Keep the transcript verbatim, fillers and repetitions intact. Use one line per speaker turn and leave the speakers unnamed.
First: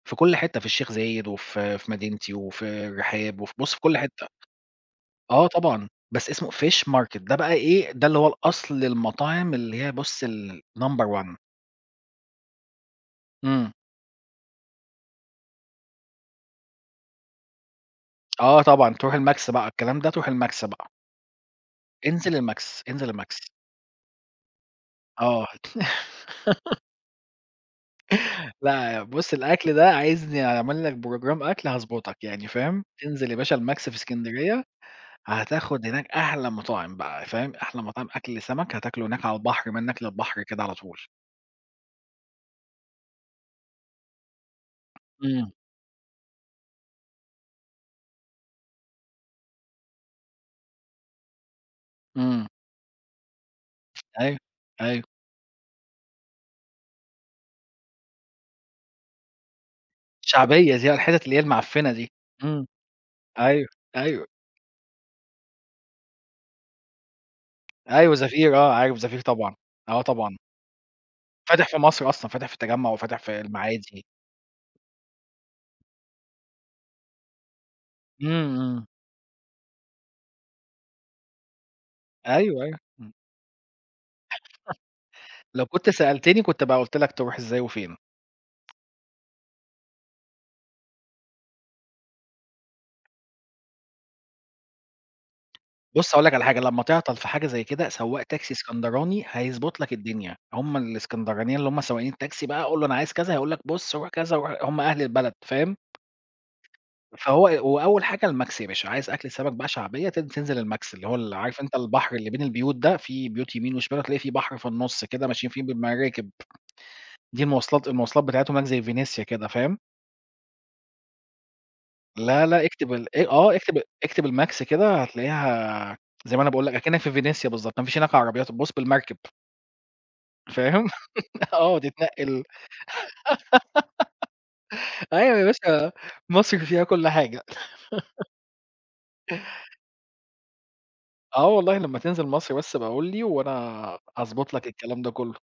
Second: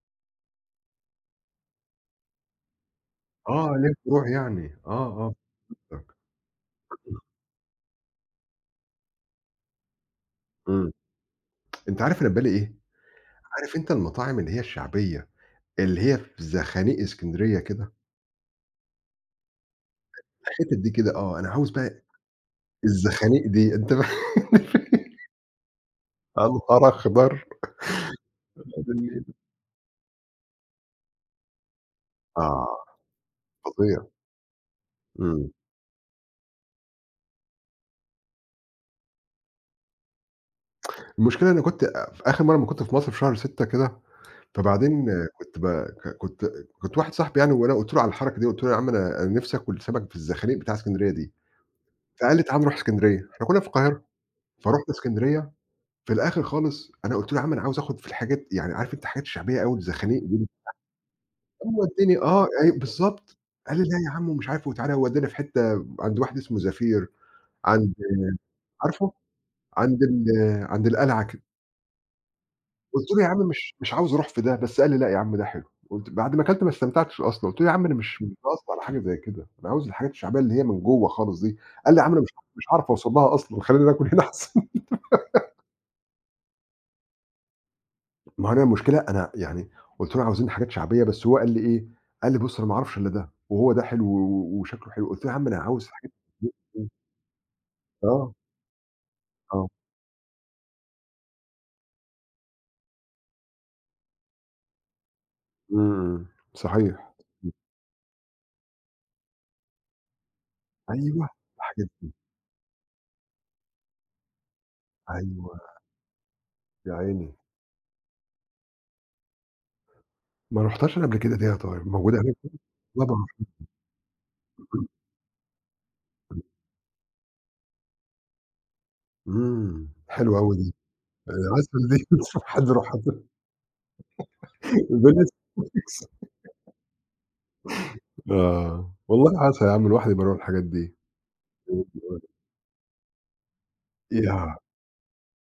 في كل حتّة، في الشيخ زايد، وفي في مدينتي وفي الرحاب، وفي بُص
آه،
في
ليه
كل
تروح
حتّة.
يعني؟ آه،
آه
آه.
طبعًا، بس اسمه Fish Market
[unintelligible]
ده بقى إيه؟ ده اللي هو الأصل المطاعم اللي هي بُص
أمم.
الnumber one.
أنت عارف أنا في بالي إيه؟
إمم.
عارف أنت المطاعم اللي هي الشعبية، اللي هي في زخانيق اسكندرية كده؟
آه طبعًا، تروح الماكس بقى، الكلام ده تروح الماكس
الحتت دي
بقى.
كده آه، أنا عاوز بقى
انزل الماكس، انزل الماكس.
الزخانيق دي. أنت ف
آه. هت
يا نهار أخضر.
لأ، بُص
[unintelligible]
الأكل ده عايزني أعمل لك program أكل هاضبطك يعني، فاهم؟
آه،
انزل يا باشا الماكس في
فظيع.
إسكندرية،
أمم.
هتاخد هناك أحلى مطاعم بقى، فاهم؟ أحلى مطاعم أكل سمك هتاكله هناك على البحر، منك للبحر كده على طول.
المشكلة إني كنت في آخر مرة اما كنت في مصر في شهر ستة كده، فبعدين
إمم.
كنت ب ك كت، كنت واحد صاحبي يعني وأنا قُلت له على الحركة دي، قُلت له يا عم أنا نفْسي آكل سمك في الزخانيق بتاعة اسكندرية دي، فقال لي
إمم.
تعال نروح اسكندرية إحنا كنا في القاهرة.
أيوه،
فرُحت
أيوه.
اسكندرية. في الآخر خالص أنا قُلت له يا عم أنا عاوز آخد في الحاجات يعني عارف أنت الحاجات الشعبية أوي الزخانيق دي
شعبية دي آه، الحتت اللي هي
[unintelligible] هو
المعفنة دي،
ودّاني آه،
إمم،
أيوه بالضبط.
أيوه،
قال لي لأ يا
أيوه.
عم ومش عارف وتعالَ وودّانا في حتّة عند واحد اسمه زفير عند
أيوه زفير آه، عارف
عارفه؟
زفير طبعًا، آه
عند ال
طبعًا.
عند القلعة كده.
فاتح في مصر أصلًا، فاتح في التجمع،
قُلت
وفاتح
له يا عم
في
مش مش
المعادي.
عاوز أروح في ده، بس قال لي لأ يا عم ده حلو قُلت بعد ما كلت ما استمتعتش أصلًا. قُلت له: "يا عم أنا مش مش
إمم،
[unintelligible] على
إمم.
حاجة زي كده. أنا عاوز الحاجات الشعبية اللي هي من جوّه خالص دي." قال لي: "يا عم أنا مش، مش
أيوه، أيوه،
هاعرف
إمم.
أوصلها أصلًا. خلينا ناكل هنا أحسن."
لو كنت سألتني كنت بقى قُلت لك تروح إزاي وفين.
ما هو هنا المشكلة أنا يعني قُلت له: "عاوزين حاجات شعبية" بس هو قال لي إيه؟ قال لي: "بُص أنا ما أعرفش إلا ده. وهو ده حلو و وشكله حلو،" قُلت له: "يا عم أنا عاوز حاجات"
بُص هاقول لك على حاجة، لما
[unintelligible]
تعطل في حاجة زي كده، سواق
آه.
تاكسي إسكندراني
آه.
هيضبط لك الدنيا. هُم الإسكندرانيين اللي هُم سواقين التاكسي بقى، قُل له: "أنا عايز كذا" هيقول لك: "بُص روح كذا، روح-" هُم أهل البلد، فاهم؟
امم، صحيح.
فهو
امم.
وأول حاجة الماكس يا باشا. عايز أكلة سمك بقى شعبية تن-تنزل الماكس اللي هو
أيوه،
ال عارف أنت
الحاجات دي.
البحر اللي بين البيوت ده، فيه بيوت يمين وشمال وهتلاقي فيه بحر في النص كده ماشيين
أيوه.
فيه بالمراكب.
يا عيني.
دي المواصلات، المواصلات بتاعتهم هناك زي فينيسيا كده، فاهم؟
ما رُحتهاش أنا قبل كده دي يا طارق، موجودة هناك
لا،
دي؟
لأ اكتب ال
طبعًا
آآ، آه اكتب، اكتب الماكس
[unintelligible]
كده هتلاقيها زي ما أنا باقول لك أكنك في فينيسيا بالضبط، ما فيش هناك عربيات، بُص بالمركب.
امم، حلوة أوي دي.
فاهم؟
عايز
آه
من دي.
تتنقِل.
[unintelligible]
أيوه يا باشا
فينيسيا
مصر فيها كل حاجة.
آه. والله عسل يا عم الواحد يبقى يروح الحاجات دي.
آه والله لما تنزل
[unintelligible]
مصر بس أبقى قُل لي، وأنا أضبط
ياه!
لك الكلام ده كله.